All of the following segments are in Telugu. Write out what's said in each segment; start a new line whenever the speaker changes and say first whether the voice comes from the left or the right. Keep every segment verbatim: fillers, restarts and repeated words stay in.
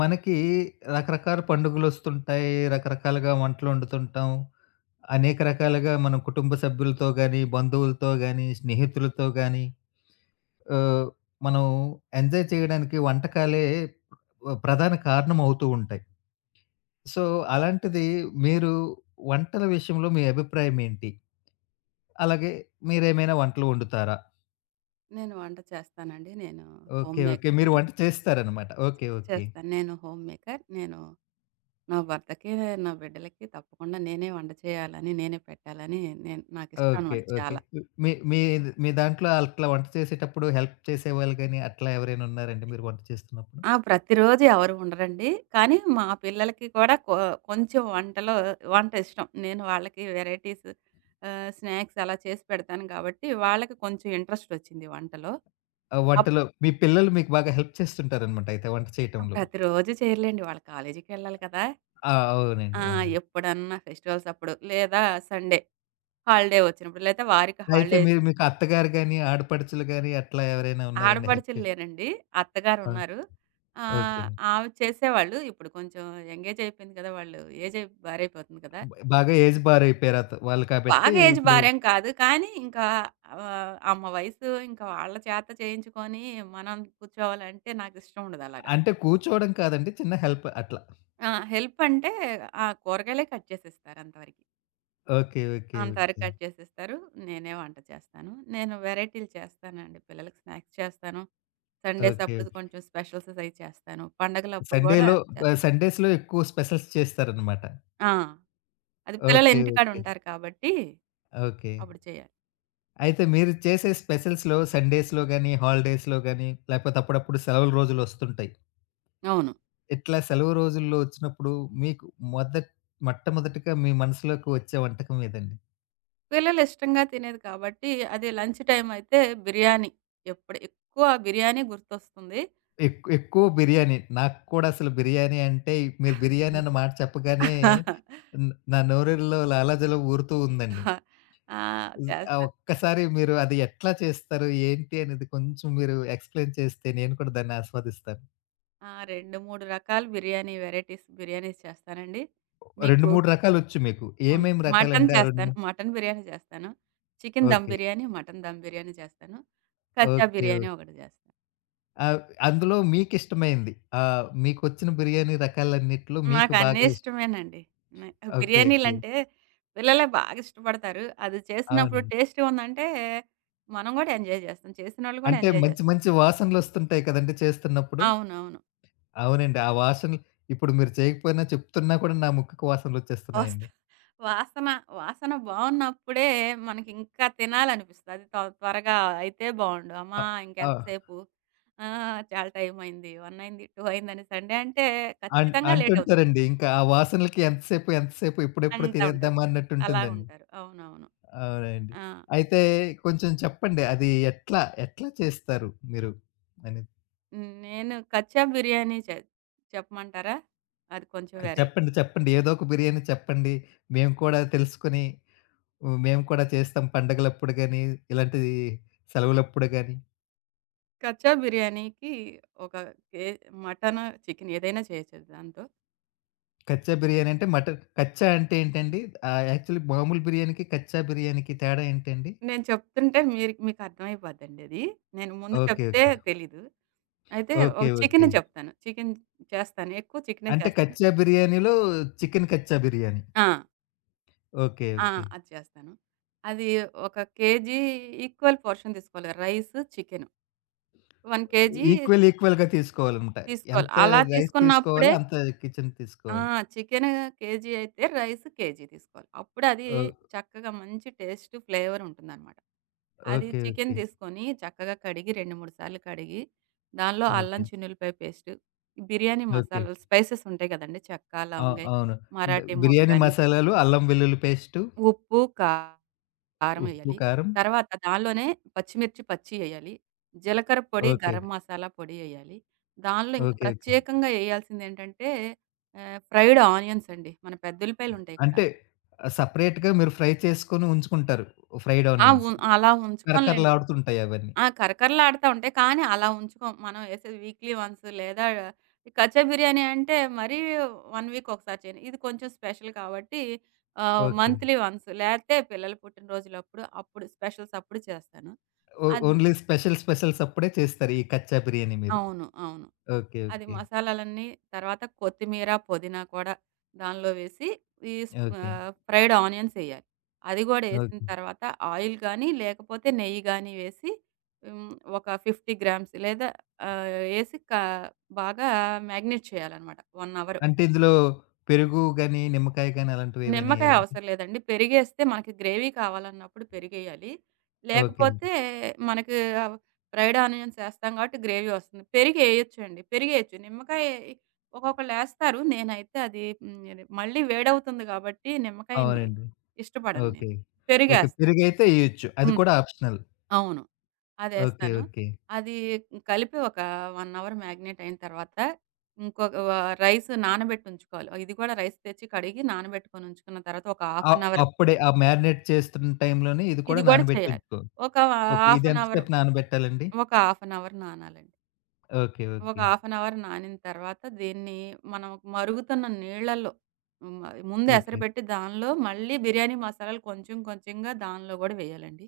left: మనకి రకరకాల పండుగలొస్తుంటాయి. రకరకాలుగా వంటలొండుతుంటాం. అనేక రకాలుగా మనం కుటుంబ సభ్యులతో గాని, బంధువులతో గాని, స్నేహితులతో గాని ఆహ్, మనం ఎంజాయ్ చేయడానికి వంటకాలే ఆహ్, ప్రధాన కారణం అవుతూ ఉంటాయి. సో, అలాంటిది మీరు వంటల విషయంలో మీ అభిప్రాయం ఏంటి? అలాగే మీరేమైనా వంటలు వండుతారా?
right: నేను వంట చేస్తానండి. నేను
left: ఓకే,
right: హోమ్
left: ఓకే, మీరు
right: మేకర్‌ని.
left: వంట చేస్తారనమాట. ఓకే. ఓకే.
right: చేస్తాను. నేను హోమ్ మేకర్. నేను నా భర్తకి, నా బిడ్డలకి తప్పకుండా నేనే వంట చేయాలని, నేనే పెట్టాలని నేను నాకిష్టం
left: ఓకే,
right: అన్నమాట
left: ఓకే.
right: చాలా.
left: మీ మీ మీ దాంట్లో అట్లా వంట చేసేటప్పుడు హెల్ప్ చేసేవాళ్ళు గాని, అట్లా ఎవరైనా ఉన్నారండి మీరు వంట చేస్తున్నప్పుడు?
right: ఆ! ప్రతిరోజు ఎవరు ఉండరండి. కానీ మా పిల్లలకి కూడా కొ కొంచెం వంటలో వంట ఇష్టం. నేను వాళ్ళకి వెరైటీస్ ఆహ్, స్నాక్స్ అలా చేసి పెడతాను కాబట్టి, వాళ్ళకి కొంచెం ఇంట్రెస్ట్ వచ్చింది వంటలో.
left: ఆ
right: అప్
left: వంటలో మీ పిల్లలు మీకు బాగా హెల్ప్ చేస్తుంటారనమాట అయితే వంట చేయటంలో.
right: ప్రతిరోజు చేయరులేండి. వాళ్ళు కాలేజీకెళ్ళాలి కదా!
left: ఆ, అవునండి,
right: ఆ!
left: అవునండి.
right: ఎప్పుడన్నా ఫెస్టివల్స్ అప్పుడు లేదా సండే. హాలిడే వచ్చినప్పుడు. లేతే వారికి
left: అయితే
right: హాలిడే
left: మీరు మీకు అత్తగారు గాని, ఆడపడుచులు గాని అట్లా ఎవరైనా ఉన్నారండి హెల్ప్
right: ఆడపడుచులు
left: చేసి?
right: లేరండి.
left: ఆ!
right: అత్తగారున్నారు.
left: ఓకే.
right: ఆహ్, ఆమె చేసేవాళ్ళు. ఇప్పుడు కొంచెం యంగేజ్ అయిపోయింది కదా! వాళ్ళు ఏజ్ అయి భారైపోతుంది కదా!
left: బాగా ఏజ్ బారైపోయారు అత వాళ్ళు కాబట్టి
right: బాగా ఏజ్
left: ఇప్పుడు
right: భార్యం కాదు. కానీ ఇంకా ఆహ్, అమ్మ వయసు ఇంకా వాళ్ళ చేత చేయించుకొని మనం కూర్చోవాలంటే నాకిష్టం ఉండదు అలాగా.
left: అంటే కూర్చోవడం కాదండి, చిన్న హెల్ప్ అట్లా.
right: ఆ! హెల్ప్ అంటే ఆ కూరగాయలే కట్ చేసిస్తారు అంతవరకి.
left: ఓకే, ఓకే, ఓకే,
right: అంతవరకు కట్ చేసేస్తారు. నేనే వంట చేస్తాను. నేను వెరైటీలు చేస్తానండి. పిల్లలకి స్నాక్స్ చేస్తాను. Sundays
left: okay, okay.
right: అప్పుడు కొంచెం స్పెషల్స్ అయి చేస్తాను. పండగలప్పుడు గూడా
left: సండేలో
right: చేస్తా.
left: ఆహ్, సండేస్‌లో ఎక్కువ స్పెషల్స్ చేస్తారనమాట.
right: ఆ! అది పిల్లలు
left: ఓకే,
right: ఇంటికాడ
left: ఓకే,
right: ఉంటారు కాబట్టి
left: ఓకే.
right: అప్పుడు చేయాలి.
left: అయితే మీరు చేసే స్పెషల్స్‌లో సండేస్‌లో గాని, హాలిడేస్‌లో గాని, లేకపోతే అప్పుడప్పుడు సెలవుల రోజులొస్తుంటాయి.
right: అవును.
left: ఇట్లా సెలవు రోజుల్లో వచ్చినప్పుడు మీకు మొదట్ మొట్టమొదటిగా మీ మనసులోకి వచ్చే వంటకం ఏదండి?
right: పిల్లలు ఇష్టంగా తినేది కాబట్టి అది లంచ్ టైమ్ అయితే బిర్యానీ. ఎప్పుడు ఎక్కువ బిర్యానీ గుర్తొస్తుంది.
left: ఎక్ ఎక్కువ బిర్యానీ. నాకు కూడా అసలు బిర్యానీ అంటే మీరు బిర్యానీ అన్న మాట చెప్పగానే న్ నా నోరులో లాలాజలం ఊరుతూ ఉందండి.
right: ఆ!
left: హ్మ్. ఆ
right: చేస్తాను.
left: ఒక్కసారి మీరు అది ఎట్లా చేస్తారు? ఏంటి అనేది కొంచెం మీరు ఎక్స్‌ప్లెయిన్ చేస్తే నేను కూడా దాన్ని ఆస్వాదిస్తాను.
right: ఆ! రెండు, మూడు రకాల బిర్యానీ వెరైటీస్ బిర్యానీస్ చేస్తానండి.
left: రెండు,
right: మీకు
left: మూడు రకాలొచ్చు మీకు.
right: హ్మ్.
left: ఏమేం
right: మటన్
left: రకాలంటే ఆ రెండు,
right: చేస్తాను.
left: మూడు?
right: మటన్ బిర్యానీ చేస్తాను. Chicken dum
left: okay,
right: biryani, mutton dum biryani చేస్తాను.
left: ఓకే,
right: కచ్చా
left: ఓకే.
right: బిర్యానీ ఒకటి చేస్తాను.
left: ఆహ్, అందులో మీకిష్టమైంది. ఆహ్, మీకొచ్చిన బిర్యానీ రకాలన్నిట్లో మీకు
right: నాకన్నీ
left: బాగా ఇష్టం.
right: ఇష్టమేనండి. నే
left: ఓకే, ఓకే.
right: బిర్యానీలంటే పిల్లలే బాగా ఇష్టపడతారు. అది చేసినప్పుడు
left: అవునండి.
right: టేస్టీ ఉందంటే, మనం గూడా ఎంజాయ్ చేస్తాం. చేసినోళ్ళు గూడా
left: అంటే
right: ఎంజాయ్
left: మంచి
right: చేస్తారు.
left: మంచి వాసనలొస్తుంటాయి కదండీ చేస్తున్నప్పుడు.
right: అవునవును.
left: అవునండి. ఆ వాసనలు ఇప్పుడు మీరు చేయకపోయినా చెప్తున్నా కూడా నా ముక్కుకు
right: వస్
left: వాసనలొచ్చేస్తున్నాయండి.
right: వాసన, వాసన బావున్నప్పుడే మనకింకా తినాలనిపిస్తది. అది త త్వరగా అయితే బావుండు.
left: అ
right: అమ్మా!
left: ఆ!
right: ఇంకెంతసేపు? ఆ! చాలా టైమయింది. ఒకటి అయింది, రెండు అయిందని సండే అంటే
left: అన్
right: ఖచ్చితంగా లేటవుతుంది
left: అంటుంటారండి. ఇంకా ఆ వాసనలకి ఎంతసేపు, ఎంతసేపు ఇప్పుడెప్పుడు
right: అంటా ఉంటారు.
left: తినేద్దామా
right: అలా
left: అన్నట్టుంటుందండి.
right: ఉంటారు. అవునవును.
left: అవునండి.
right: ఆ!
left: అయితే కొంచెం చెప్పండి. అది ఎట్లా, ఎట్లా చేస్తారు మీరు అని?
right: నేను కచ్చా బిర్యానీ చే చెప్పమంటారా? అది కొంచెం
left: అది
right: వెరైటీ.
left: చెప్పండి, చెప్పండి. ఏదో ఒక బిర్యానీ చెప్పండి. మేము కూడా తెలుసుకొని, హ్మ్, మేము కూడా చేస్తాం పండగలప్పుడు గాని, ఇలాంటిది సెలవులప్పుడు గాని.
right: కచ్చా బిర్యానీకి ఒక కే మటను, చికెను ఏదైనా చేయొచ్చు దాంతో.
left: కచ్చా బిర్యానీ అంటే మటన్ కచ్చా అంటే ఏంటండి? ఆహ్, యాక్చువల్లీ మామూలు బిర్యానీకి, కచ్చా బిర్యానీకి తేడా ఏంటండి?
right: నేను చెప్తుంటే మీరు మీకర్థమైపోద్దండది. నేను ముందు
left: ఓకే,
right: చెప్తే
left: ఓకే,
right: తెలీదు. అయితే ఒక
left: ఓకే,
right: చికెనే
left: ఓకే.
right: చెప్తాను. చికెన్ చేస్తాను. ఎక్కువ చికెనే
left: అంటే
right: చేస్తాను.
left: కచ్చా బిర్యానీలో చికెన్ కచ్చా బిర్యానీ.
right: ఆ!
left: ఓకే,
right: ఆ!
left: ఓకే.
right: అది చేస్తాను. అది ఒక కేజీ ఈక్వల్ పోర్షన్ తీసుకోవాలి. Rice, chicken. ఒక కేజీ
left: ఈక్వల్ ఈక్వల్‌గా తీసుకోవాలనమాట.
right: తీసుకోవాలి.
left: ఎంత
right: అలా
left: రైస్ తీసుకోవాలో
right: తీసుకున్నప్పుడే
left: అంత కిచెన్
right: ఆ!
left: తీసుకోవాలి.
right: చికెను కేజీ అయితే రైస్ కేజీ తీసుకోవాలి. అప్పుడు అది
left: ఓ,
right: చక్కగా మంచి టేస్ట్, ఫ్లేవర్ ఉంటుందనమాట. అది
left: ఓకే,
right: చికెను
left: ఓకే,
right: తీసుకొని చక్కగా కడిగి రెండు, మూడు సార్లు కడిగి దానిలో
left: ఓకే,
right: అల్లం చిన్నుల్లిపాయ పేస్టు, బిర్యానీ
left: ఓకే.
right: మసాలాలు స్పైసెస్ ఉంటాయి కదండీ! చెక్క,
left: ఆ!
right: లవంగాయి,
left: అవును. అంటే
right: మరాఠీ
left: బిర్యానీ
right: మొగ్గని,
left: మసాలాలు, అల్లం వెల్లుల్లి పేస్టు,
right: ఉప్పు, కా కారం
left: ఉప్పు,
right: ఎయ్యాలి.
left: కారం.
right: తర్వాత దానిలోనే పచ్చిమిర్చి పచ్చియ్యేయాలి. జీలకర్ర పొడి,
left: ఓకే, ఓకే,
right: గరం మసాలా పొడి ఎయ్యాలి. దానిలో ఇంకా
left: ఓకే, ఓకే.
right: ప్రత్యేకంగా ఎయ్యాల్సిందేంటంటే ఆహ్, ఫ్రైడ్ ఆనియన్స్ అండి. మన పెద్దుల్లిపాయలుంటాయి కదా!
left: అంటే సెపరేట్‌గా మీరు ఫ్రై చేసుకొని ఉంచుకుంటారు. ఫ్రైడ్
right: ఆ!
left: ఆనియన్స్.
right: ఉన్ అలా ఉంచుకోంలేండి.
left: కరకరలాడుతుంటాయి అవన్నీ.
right: ఆ! కరకరలాడుతా ఉంటాయి. కానీ అలా ఉంచుకోం. మనం ఏసేది వీక్లీ వన్స్ లేదా ఈ కచ్చా బిర్యానీ అంటే మరీ ఒక వీక్ ఒకసారి చేయను. ఇది కొంచెం స్పెషల్ కాబట్టి ఆహ్,
left: ఓకే.
right: మంత్లీ వన్స్ లేతే పిల్లల పుట్టినరోజులప్పుడు అప్పుడు స్పెషల్స్ అప్పుడు చేస్తాను.
left: ఓ
right: అది
left: ఓన్లీ స్పెషల్ స్పెషల్స్ అప్పుడే చేస్తారు. ఈ కచ్చా బిర్యానీ మీరు.
right: అవును. అవును.
left: ఓకే,
right: అది
left: ఓకే,
right: మసాలాలన్నీ తర్వాత కొత్తిమీర, పుదీనా కూడా దానిలో వేసి ఈ స్
left: ఓకే,
right: ఆహ్, ఫ్రైడ్ ఆనియన్స్ ఎయ్యాలి. అది గూడా ఎసిన
left: ఓకే.
right: తర్వాత ఆయిల్ గానీ, లేకపోతే నెయ్యి గానీ వేసి హ్మ్. ఒక 50 గ్రామ్స్ లేదా ఆహ్, ఎసి కా బాగా మాగ్నెట్ చేయాలనమాట ఒక అవర్.
left: అంటే ఇందులో పెరుగు గాని, నిమ్మకాయ గాని అలాంటివేవైనా
right: నిమ్మకాయ
left: ఎయ్యాలండి?
right: అవసరం లేదండి. పెరిగేస్తే మనకి గ్రేవీ కావాలన్నప్పుడు పెరిగేయాలి.
left: ఓకే అండి.
right: లేకపోతే మనకు ఆహ్, ఫ్రైడ్ ఆనియన్స్ ఏస్తాం కాబట్టి గ్రేవీ వస్తుంది. పెరిగేయొచ్చండి. పెరిగేయొచ్చు. నిమ్మకాయ ఒక్కొక్కళ్ళేస్తారు. నేనైతే అది హ్మ్. మళ్ళీ వేడవుతుంది కాబట్టి నిమ్మకాయని
left: అవునండి.
right: ఇష్టపడను
left: ఓకే,
right: నేను.
left: ఓకే.
right: పెరిగేస్తాను.
left: పెరుగైతే ఎయొచ్చు. అది
right: హ్మ్.
left: కూడా ఆప్షనల్.
right: అవును.
left: ఓకే,
right: అదేస్తాను.
left: ఓకే.
right: అది కలిపి ఒక 1 అవర్ మాగ్నేట్ అయిన తర్వాత, ఇంకొక వ రైస్ నానబెట్టి ఉంచుకోవాలి. ఇది కూడా రైస్ తెచ్చి కడిగి నానబెట్టుకొని ఉంచుకున్న తర్వాత ఒక హాఫ్
left: ఆహ్,
right: అన్ అవర్
left: అప్పుడే ఆ మ్యారినేట్ చేస్తున్న టైంలోనే ఇది కూడా
right: ఇది కూడా
left: నానబెట్టి
right: చేయాలి.
left: ఉంచుకోవాలి.
right: ఒక
left: ఓకే.
right: హాఫ్
left: ఇది
right: అన్
left: ఎంత
right: అవర్,
left: సేపు నానబెట్టాలండి?
right: ఒక హాఫ్ అన్ అవర్ నానాలండి.
left: ఓకే,
right: ఒక
left: ఓకే,
right: హాఫ్ అన్ అవర్ నానిన తర్వాత దీన్ని మనం మరుగుతున్న నీళ్ళల్లో హ్మ్. ముందు
left: ఓకే.
right: ఎసరుపెట్టి దానిలో మళ్ళీ బిర్యానీ మసాలాలు కొంచెం కొంచెంగా దానిలో కూడా వేయాలండి.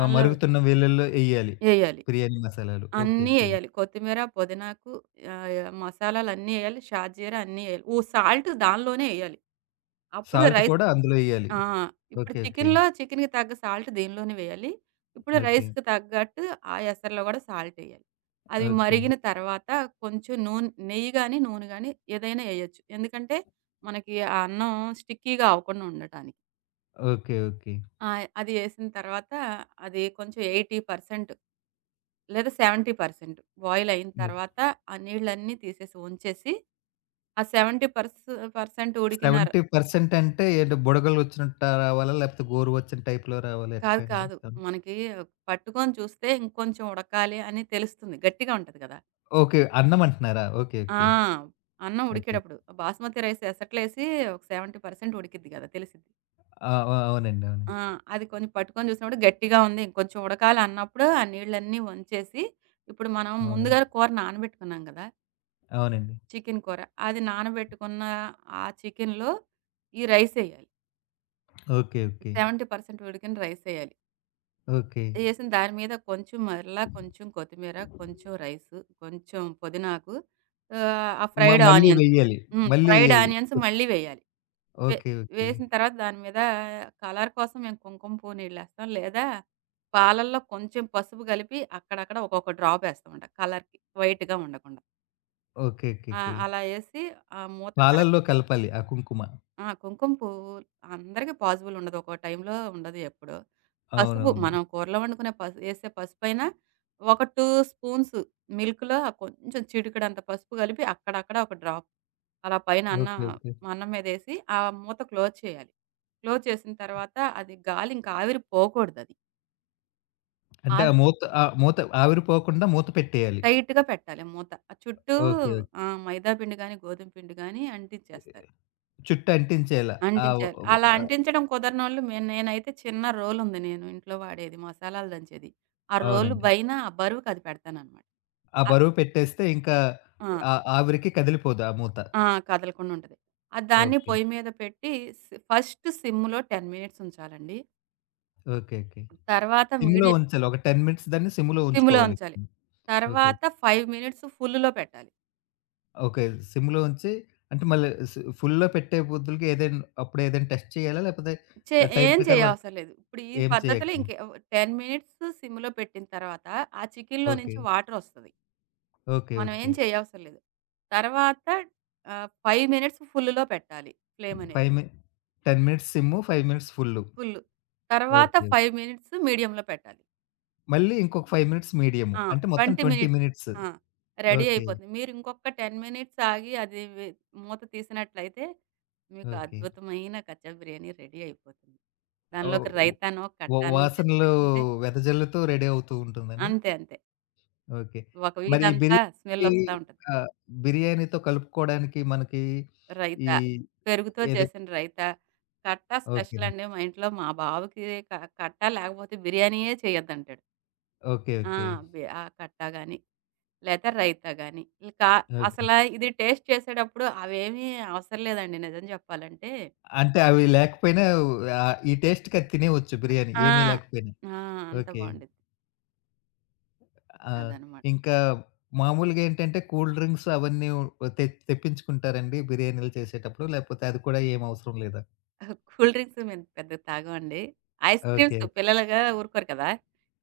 left: ఆ! మరుగుతున్న వేళల్లో ఎయ్యాలి.
right: వేయాలి.
left: బిర్యానీ మసాలాలు. ఓకే,
right: అన్నీ
left: ఓకే.
right: ఎయాలి. కొత్తిమీర, పుదీనాకు ఆహ్, మసాలాలన్నీ ఎయాలి. షాజీర అన్నీ ఎయాలి. ఓ సాల్ట్ దానిలోనే ఎయాలి. అప్పుడు
left: సాల్ట్
right: రైస్
left: కూడా అందులో ఎయ్యాలి.
right: ఆ! ఇప్పుడు
left: ఓకే, ఓకే,
right: చికెన్‌లో చికెన్‌కి తగ్గ సాల్ట్ దీనిలోనే వేయాలి. ఇప్పుడు
left: ఓకే,
right: రైస్‌కి తగ్గట్టు ఆ ఎసర్‌లో గూడా సాల్ట్ ఎయాలి. అది
left: ఓకే,
right: మరిగిన తర్వాత కొంచెం నూనె నెయ్యి గాని, నూనె గాని ఏదైనా ఎయొచ్చు. ఎందుకంటే మనకి ఆ అన్నం స్టిక్కీగా అవ్వకుండా ఉండటానికి.
left: Okay, okay.
right: ఆ! అది ఏసిన తర్వాత అది కొంచెం ఎనభై శాతం లేదా డెబ్బై శాతం బాయిల్ అయిన తర్వాత ఆ నీళ్ళన్నీ తీసేసి ఉంచేసి, ఆ డెబ్బై శాతం ఉడికిన ర్
left: డెబ్బై శాతం అంటే ఏంటి? బుడగలొచ్చినట్టా రావాలా? లేపోతే గోరువెచ్చని టైప్‌లో రావాలా? ఎట్లా
right: కాదు
left: అండి?
right: కాదు.
left: అన్
right: మనకి పట్టుకొని చూస్తే ఇంకొంచెం ఉడకాలి అని తెలుస్తుంది. గట్టిగా ఉంటది కదా!
left: ఓకే, అన్నం అంటున్నారా? ఓకే,
right: ఆ!
left: ఓకే,
right: అన్నం
left: ఓకే.
right: ఉడికేటప్పుడు బాస్మతి రైస్ ఎసట్లేసి ఒక డెబ్బై శాతం ఉడికిద్ది కదా! తెలిసిద్ది.
left: ఆ! ఆ! అవునండి, అవునండి,
right: ఆ! అది కొంచెం పట్టుకొని చూసినప్పుడు గట్టిగా ఉంది. ఇంకొంచెం ఉడకాలి అన్నప్పుడు ఆ నీళ్ళన్నీ వంచేసి, ఇప్పుడు మనం
left: అవునండి,
right: ముందుగానే కూర నానబెట్టుకున్నాం కదా!
left: అవునండి.
right: చికెన్ కూర. అది నానబెట్టుకున్న ఆ చికెన్‌లో ఈ రైస్ ఎయ్యాలి.
left: ఓకే, ఓకే,
right: డెబ్బై శాతం ఉడికిన రైస్ ఎయ్యాలి.
left: ఓకే.
right: ఎసిన దాని మీద కొంచెం మరలా కొంచెం కొత్తిమీర, కొంచెం రైసు, కొంచెం పుదీనాకు ఆహ్, ఆ
left: మ
right: ఫ్రైడ్
left: మళ్ళీ
right: ఆనియన్స్
left: వెయ్యాలి.
right: హ్మ్.
left: మళ్ళీ
right: ఫ్రైడ్
left: ఎయ్యాలి.
right: ఆనియన్స్
left: ఓకే,
right: మళ్ళీ వేయాలి. వే
left: ఓకే, ఓకే,
right: వేసిన తర్వాత దాని మీద కలర్ కోసం మేము కుంకుమ పువ్వునీళ్ళేస్తాం. లేదా పాలల్లో కొంచెం పసుపు కలిపి అక్కడక్కడ ఒక్కొక్క డ్రాప్ ఏస్తామంట కలర్‌కి వైట్‌గా ఉండకుండా.
left: ఓకే,
right: ఆ!
left: ఓకే.
right: అలా ఏసి ఆ మూత కరె
left: పాలల్లో కలపాలి ఆ కుంకుమ.
right: ఆ! కుంకుమ పువ్వు అందరికి పాజిబుల్ ఉండదు. ఒక్కో టైంలో ఉండదు ఎప్పుడూ. పసుపు
left: అవునవును.
right: మనం కూరలో వండుకునే పసు ఏసే పసుపైనా ఒక రెండు స్పూన్స్ మిల్క్‌లో కొంచెం చిటికెడంత పసుపు కలిపి అక్కడక్కడ ఒక డ్రాప్ అలా పైన అన్న
left: ఓకే, ఓకే.
right: అన్నం మీదేసి ఆ మూత క్లోజ్ చేయాలి. క్లోజ్ చేసిన తర్వాత అది గాలి ఇంకా ఆవిరి పోకూడదది.
left: అంటే ఆ
right: ఆవి
left: మూత ఆ మూత ఆవిరిపోకుండా మూత పెట్టేయాలి.
right: టైట్‌గా పెట్టాలి మూత. ఆ చుట్టూ
left: ఓకే, ఓకే.
right: ఆ! మైదా పిండి గాని, గోధుమ పిండి గాని అంటించేస్తారు.
left: చుట్టూ అంటించేయాల. ఆ! వ
right: అంటించాలి.
left: వ
right: అలా అంటించడం కుదరనోళ్ళు మే నేనైతే చిన్న రోలుంది నేను ఇంట్లో వాడేది మసాలాలు దంచేది. ఆ రోలు
left: అవునండి.
right: పైన ఆ బరువుకది పెడతాననమాట.
left: ఆ
right: అ
left: బరువు పెట్టేస్తే ఇంకా
right: ఆ!
left: ఆ ఆవిరికి కదిలిపోదు ఆ మూత.
right: ఆ! కదలకుండా ఉంటది. ఆ దాన్ని
left: ఓకే,
right: పొయ్యి మీద పెట్టి సి ఫస్ట్ సిమ్‌లో పది మినిట్స్ ఉంచాలండి.
left: Okay, okay.
right: తర్వాత
left: సిమ్‌లో
right: మీడియం
left: ఉంచాలి. ఒక పది మినిట్స్ దాన్ని సిమ్‌లో
right: సిమ్‌లో
left: ఉంచుకోవాలి.
right: ఉంచాలి.
left: ఓకే,
right: తర్వాత ఐదు మినిట్స్ ఫుల్‌లో పెట్టాలి.
left: ఓకే. సిమ్‌లో ఉంచి అంటే మళ్ళీ స్ ఫుల్‌లో పెట్టే బదులుకి ఏదైనా అప్పుడు ఏదైనా టెస్ట్ చేయాలా? లేకపోతే
right: చే
left: టైం
right: ఏం
left: ప్రకారం అన్
right: చేయవసరం లేదు. ఇప్పుడు ఈ
left: ఏం
right: పద్ధతిలో
left: చేయక్కర్లేదు.
right: ఇంక పది మినిట్స్ సిమ్‌లో పెట్టిన తర్వాత ఆ చికెన్‌లో
left: ఓకే,
right: నుంచి వాటరొస్తది.
left: ఓకే,
right: మనం
left: ఓకే.
right: ఏం చేయవసరం లేదు. తర్వాత ఆహ్, ఐదు మినిట్స్ ఫుల్‌లో పెట్టాలి ఫ్లేమ్ అనేది.
left: ఐదు మి పది మినిట్స్ సిమ్ము, ఐదు మినిట్స్ ఫుల్లు.
right: ఫుల్. తర్వాత
left: ఓకే.
right: ఐదు మినిట్స్ మీడియంలో పెట్టాలి.
left: మళ్ళీ ఇంకొక ఐదు మినిట్స్ మీడియము.
right: ఆ!
left: అంటే మొత్తం
right: ఇరవై
left: ఇరవై
right: మినిట్స్
left: మినిట్స్.
right: ఆ! రెడీ
left: ఓకే,
right: అయిపోతుంది. మీరు ఇంకొక పది మినిట్స్ ఆగి అది వె మూత తీసినట్లయితే మీకు
left: ఓకే.
right: అద్భుతమైన కచ్చప్ బిర్యానీ రెడీ అయిపోతుంది.
left: ఓహ్!
right: దానిలోకి రైతానో,
left: వ
right: కట్టానో చేసి
left: వాసనలు
right: పెట్టుకుంటే
left: వెదజల్లుతూ రెడీ అవుతూ ఉంటుందండి.
right: అంతే అంతే.
left: ఓకే.
right: ఒక
left: మరి ఈ
right: వీధంతా స్మెల్
left: బిర్యానీ,
right: వస్తా ఉంటది.
left: ఆహ్, బిర్యానీతో కలుపుకోవడానికి మనకి ఈ
right: రైతా. పెరుగుతో
left: ఏదే?
right: చేసిన రైతా. కట్టా స్పెషల్
left: ఓకేనండి.
right: అండి మా ఇంట్లో. మా బావకి క కట్టా లేకపోతే బిర్యానీయే చేయొద్దంటాడు.
left: ఓకే,
right: ఆ!
left: ఓకే,
right: బి ఆ కట్టా గాని, లేతే రైతా గాని. ఇక
left: ఓకే.
right: అసల ఇది టేస్ట్ చేసేటప్పుడు అవేమీ అవసరం లేదండి నిజం చెప్పాలంటే.
left: అంటే అవి లేకపోయినా ఆహ్, ఈ టేస్ట్‌కి అది తినేయొచ్చు బిర్యానీ
right: ఆ!
left: ఏమీ లేకపోయినా.
right: ఆ! అంత
left: ఓకే.
right: బావుండిద్ది.
left: ఆ!
right: అదనమాట.
left: ఇంకా మామూలుగా ఏంటంటే కూల్ డ్రింక్స్ అవన్నీ తె తెప్పించుకుంటారండి బిర్యానీలు చేసేటప్పుడు? లేకపోతే అది కూడా ఏం అవసరం లేదా?
right: కూల్ డ్రింక్స్ మేము పెద్దగా తాగమండి. Ice creams
left: okay.
right: పిల్లలుగా ఊరుకోరు కదా!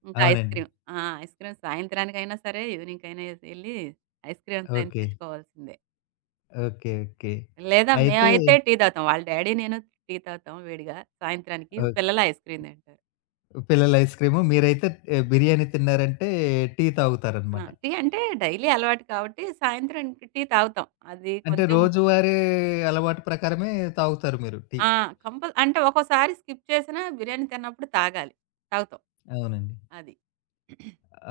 right: ఇంకా ఐస్
left: అవునండి.
right: క్రీమ్. ఆ! ఐస్ క్రీమ్ సాయంత్రానికైనా సరే, ఈవినింగ్‌కైనా ఎస్ ఎళ్లి ఐస్ క్రీమ్స్ అయినా
left: ఓకే,
right: తెచ్చుకోవాల్సిందే.
left: Okay, okay.
right: లేదా
left: అయితే
right: మేమైతే టీ తాగుతాం. వాళ్ళ డ్యాడీ, నేను టీ తాగుతాం వేడిగా సాయంత్రానికి.
left: ఓకే.
right: పిల్లలు ఐస్ క్రీమ్ తింటారు.
left: పిల్లలు ఐస్ క్రీము. మీరైతే ఆహ్, బిర్యానీ తిన్నారంటే టీ
right: ఆ!
left: తాగుతారనమాట.
right: టీ అంటే డైలీ అలవాటు కాబట్టి సాయంత్రం టీ తాగుతాం. అది
left: అంటే
right: కొంచెం
left: రోజువారీ అలవాటు ప్రకారమే తాగుతారు మీరు టీ.
right: ఆ! కంపల్ అంటే ఒక్కోసారి స్కిప్ చేసినా బిర్యానీ తిన్నప్పుడు తాగాలి. తాగుతాం.
left: అవునండి,
right: అది.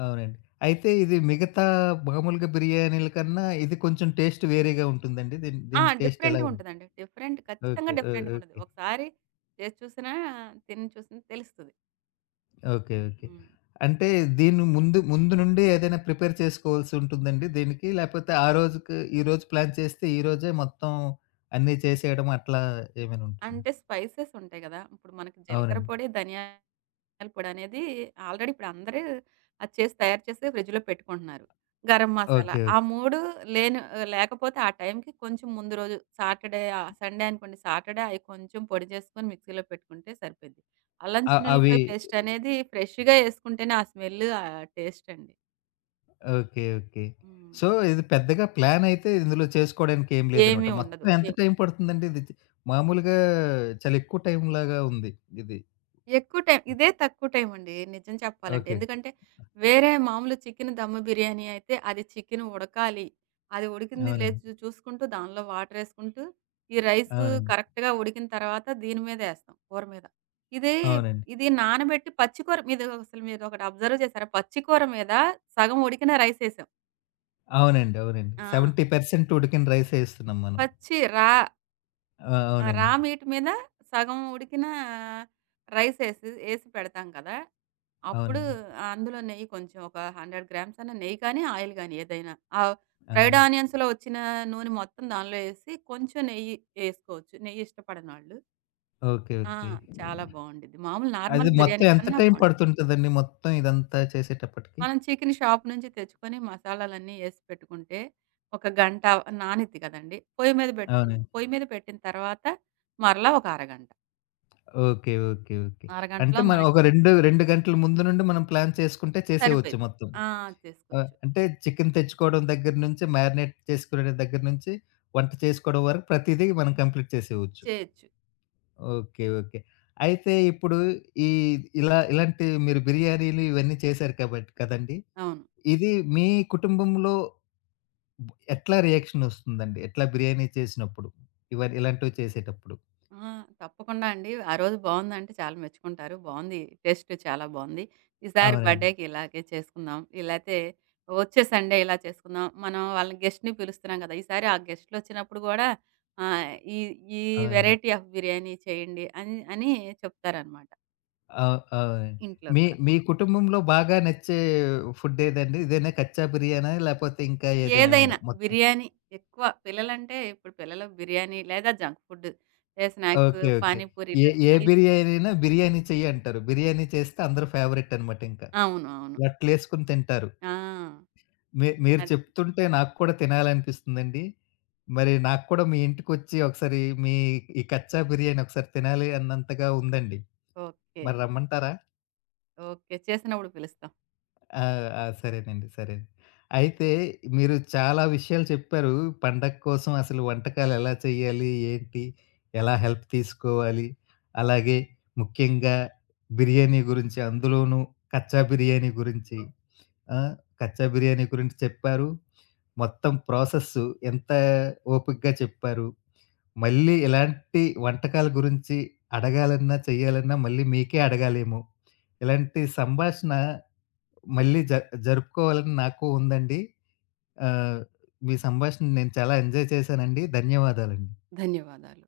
left: అవునండి. అయితే ఇది మిగతా మామూలుగా బిర్యానీల కన్నా ఇది కొంచెం టేస్ట్ వేరేగా ఉంటుందండి. దీని
right: ఆ!
left: దీని టేస్ట్ ఎలా
right: డిఫరెంట్‌గా
left: ఉంది?
right: ఉంటదండి. Different
left: okay.
right: ఖచ్చితంగా
left: ఓ
right: డిఫరెంట్‌గా ఉంటది.
left: ఓకే,
right: ఒకసారి చేసి చూసినా, తిని చూసినా తెలుస్తది.
left: Okay, okay.
right: హ్మ్.
left: అంటే దీని ముందు ముందు నుండి ఏదైనా ప్రిపేర్ చేసుకోవాల్సుంటుందండి దీనికి? లేపోతే ఆ రోజుకి ఈ రోజు ప్లాన్ చేస్తే ఈ రోజే మొత్తం అన్నీ చేసేయడం అట్లా ఏమైనా ఉంటుందా?
right: అంటే స్పైసెస్ ఉంటాయి గదా! ఇప్పుడు మనకి జీలకర్ర
left: అవునండి.
right: పొడి, ధనియాల పొడి అనేది ఆల్రెడీ ఇప్పుడు అందరూ అది చేసి తయారు చేసి ఫ్రిడ్జ్‌లో పెట్టుకుంటున్నారు. Garam
left: okay,
right: masala
left: okay.
right: ఆ మూడు లేని లేకపోతే ఆ టైంకి కొంచెం ముందు రోజు సాటర్‌డే ఆహ్, సండే అనుకోండి సాటర్‌డే అయి కొంచెం పొడి చేసుకొని మిక్సీలో పెట్టుకుంటే సరిపోద్ది. అల్లం
left: అ అవి
right: చిన్నుల్లిపాయ పేస్ట్ అనేది ఫ్రెష్‌గా యేసుకుంటేనే ఆ స్మెల్, ఆ టేస్ట్ అండి.
left: Okay, okay.
right: హ్మ్.
left: సో, ఇది పెద్దగా ప్లాన్ అయితే ఇందులో చేసుకోవడానికి ఏం లేదనమాట.
right: ఏమీ ఉండదు.
left: మొత్తం ఎంత టైం పడుతుందండి ఇది? చ- మామూలుగా చాలా ఎక్కువ టైంలాగా ఉంది ఇది.
right: ఎక్కువ టైం ఇదే తక్కువ టైం అండి నిజం చెప్పాలంటే.
left: ఓకే.
right: ఎందుకంటే, వేరే మామూలు చికెన్ దమ్ బిర్యానీ అయితే అది చికెన్ ఉడకాలి. అది ఉడికింది లేదు
left: అవునండి,
right: చూ చూసుకుంటూ దానిలో వాటరేసుకుంటూ, ఈ రైసు
left: అవునండి,
right: కరెక్ట్‌గా ఉడికిన తర్వాత దీని మీదేస్తాం కూర మీద. ఇదే
left: అవునండి,
right: ఇది నానబెట్టి పచ్చి కూర మీద అసలు మీరొకటి అబ్జర్వ్ చేశారా? పచ్చి కూర మీద సగం ఉడికిన రైసేసాం.
left: అవునండి,
right: ఆ!
left: అవునండి. డెబ్బై శాతం ఉడికిన రైసే ఇస్తున్నాం మనం.
right: పచ్చి రా
left: ఆ!
right: ఆ!
left: అవునండి,
right: రా మీట్ మీద సగం ఉడికిన రైస్ ఏసి ఏసి పెడతాం కదా! అప్పుడు
left: అవునండి.
right: అందులో నెయ్యి కొంచెం ఒక వంద గ్రామ్స్ అన్న నెయ్యి కానీ, ఆయిల్ గానీ ఏదైనా. ఆ ఫ్రైడ్
left: అవును.
right: ఆనియన్స్‌లో వచ్చిన నూనె మొత్తం దానిలో ఏసి కొంచెం నెయ్యి ఏసుకోవచ్చు. నెయ్యి ఇష్టపడనోళ్ళు.
left: ఓకే,
right: ఆ!
left: ఓకే.
right: చాలా బావుండిద్ది. మామూలు
left: అది
right: నార్మల్
left: మొత్తం
right: బిర్యానీ
left: ఎంత
right: కన్నా
left: టైమ్
right: బావుండిద్ది.
left: పడుతుంటదండి మొత్తం ఇదంతా చేసేటప్పటికి?
right: మనం చికెను షాప్ నుంచి తెచ్చుకొని మసాలాలన్నీ ఏసి పెట్టుకుంటే, ఒక గంట నానిద్ది కదండీ! పొయ్యి మీద పెట్టుకుం
left: అవునండి.
right: పొయ్యి మీద పెట్టిన తర్వాత మరలా ఒక అరగంట.
left: Okay, okay, okay. అంటే
right: అరగంటలో
left: మనం
right: మనకి
left: ఒక రెండు రెండు గంటల ముందు నుండి మనం ప్లాన్ చేసుకుంటే చేసేయొచ్చు
right: సరిపోయింది.
left: మొత్తం.
right: ఆ!
left: ఆ!
right: చేసుకోవచ్చు.
left: అంటే చికెన్ తెచ్చుకోవడం దగ్గర నుంచి, మ్యారినేట్ చేసుకునే దగ్గర నుంచి, వంట చేసుకోవడం వరకు ప్రతీదీ మనం కంప్లీట్ చేసేయొచ్చు.
right: చేయొచ్చు.
left: Okay, okay. అయితే ఇప్పుడు ఈ ఇలా ఇలాంటి మీరు బిర్యానీలు ఇవన్నీ చేశారు కాబట్టి కదండీ!
right: అవును.
left: ఇది మీ కుటుంబంలో ఎట్లా రియాక్షనొస్తుందండి? ఎట్లా బిర్యానీ చేసినప్పుడు? ఇవన్ ఇలాంటివి చేసేటప్పుడు.
right: ఆ! తప్పకుండా అండి. ఆ రోజు బావుందంటే చాలా మెచ్చుకుంటారు. బావుంది. టేస్ట్ చాలా బావుంది. ఈసారి
left: అవునండి,
right: బర్త్‌డేకి ఇలాగే చేసుకుందాం. లేతే వచ్చే సండే ఇలా చేసుకుందాం. మనం వాళ్ళని గెస్ట్‌ని పిలుస్తున్నాం కదా! ఈసారి ఆ గెస్ట్‌లొచ్చినప్పుడు గూడా ఆహ్, ఈ ఈ
left: అవునండి.
right: వేరైటీ ఆఫ్ బిర్యానీ చేయండి అని అని చెప్తారనమాట
left: అవు అవునండి.
right: ఇంట్లో
left: మీ
right: కూడా.
left: మీ కుటుంబంలో బాగా నచ్చే ఫుడ్ ఏదండి? ఇదేనా కచ్చా బిర్యానా? లేపోతే ఇంకా ఏదైనా ఉందా
right: ఏదైనా
left: మొత్తం?
right: బిర్యానీ ఎక్కువ పిల్లలంటే ఇప్పుడు పిల్లలు బిర్యానీ లేదా జంక్ ఫుడ్, ఏ స్నాక్స్,
left: ఓకే. ఓకే. ఏ
right: పానీపూరీలు
left: ఏ
right: అయి
left: బిర్యానీ అయినా బిర్యానీ చెయ్యి అంటారు. బిర్యానీ చేస్తే అందరు ఫేవరెట్ అనమాట ఇంకా.
right: అవును. అవును.
left: లొట్టలేసుకొని తింటారు.
right: ఆ!
left: మీ మీరు
right: అది.
left: చెప్తుంటే నాకు కూడా తినాలనిపిస్తుందండి. మరి నాకు కూడా మీ ఇంటికొచ్చి ఒకసారి మీ ఈ కచ్చా బిర్యానీ ఒకసారి తినాలి అన్నంతగా ఉందండి.
right: ఓకే.
left: మరి రమ్మంటారా?
right: ఓకే. చేసినప్పుడు పిలుస్తాం.
left: ఆ! ఆ! సరేనండి, సరే. అయితే మీరు చాలా విషయాలు చెప్పారు. పండగ కోసం అసలు వంటకాలు ఎలా చేయాలి? ఏంటి? ఎలా హెల్ప్ తీసుకోవాలి? అలాగే ముఖ్యంగా బిర్యానీ గురించి, అందులోనూ కచ్చా బిర్యానీ గురించి. ఆ! కచ్చా బిర్యానీ గురించి చెప్పారు. మొత్తం ప్రాసెస్ ఎంత ఓపికగా చెప్పారు. మళ్ళీ ఇలాంటి వంటకాల గురించి అడగాలన్నా, చేయాలన్నా మళ్ళీ మీకే అడగాలేమో! ఇలాంటి సంభాషణ మళ్ళీ జ జరుపుకోవాలని నాకు ఉందండి. ఆహ్, మీ సంభాషణ నేను చాలా ఎంజాయ్ చేశానండి. ధన్యవాదాలండి.
right: ధన్యవాదాలు.